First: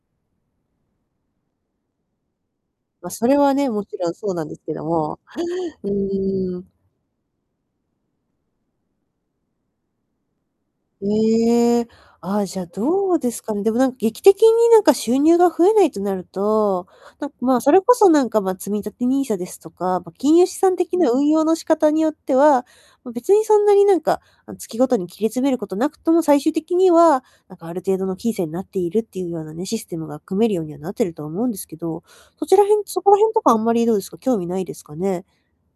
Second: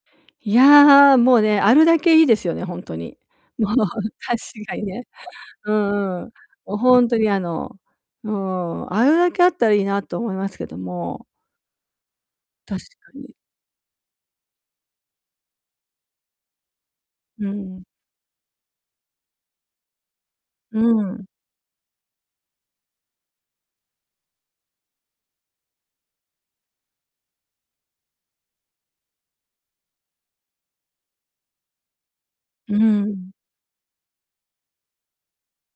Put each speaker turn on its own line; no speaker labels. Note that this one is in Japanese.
いや、もうね、あるだけいいですよね、ほんと
ま、
に。
それはね、
もう
もちろんそう
確
なんですけ
かに
ど
ね。
も。
うん。
うー
も
ん。
うほんとにあの、うーん、あるだけあったらいいなと思いますけども。
ええ、あ、じゃあ、
確か
どうで
に。
すかね。でもなんか劇的になんか収入が増えないとなると、なん
うん
ま、そ
う
れ
ん。
こそなんかま、積み立て NISA ですとか、ま、金融資産
う
的
ん
な
うん。
運用の仕方によっては、ま、別にそんなになんか、あの月ごとに切り詰めること無くとも最終的には、なんかある程度の金銭になっているっていうようなねシステムが組めるようにはなってるとは思うんですけど、そちらへ
うん
んそ
う
こら
ん。
辺とかあんまりどうですか、興味ないですかね？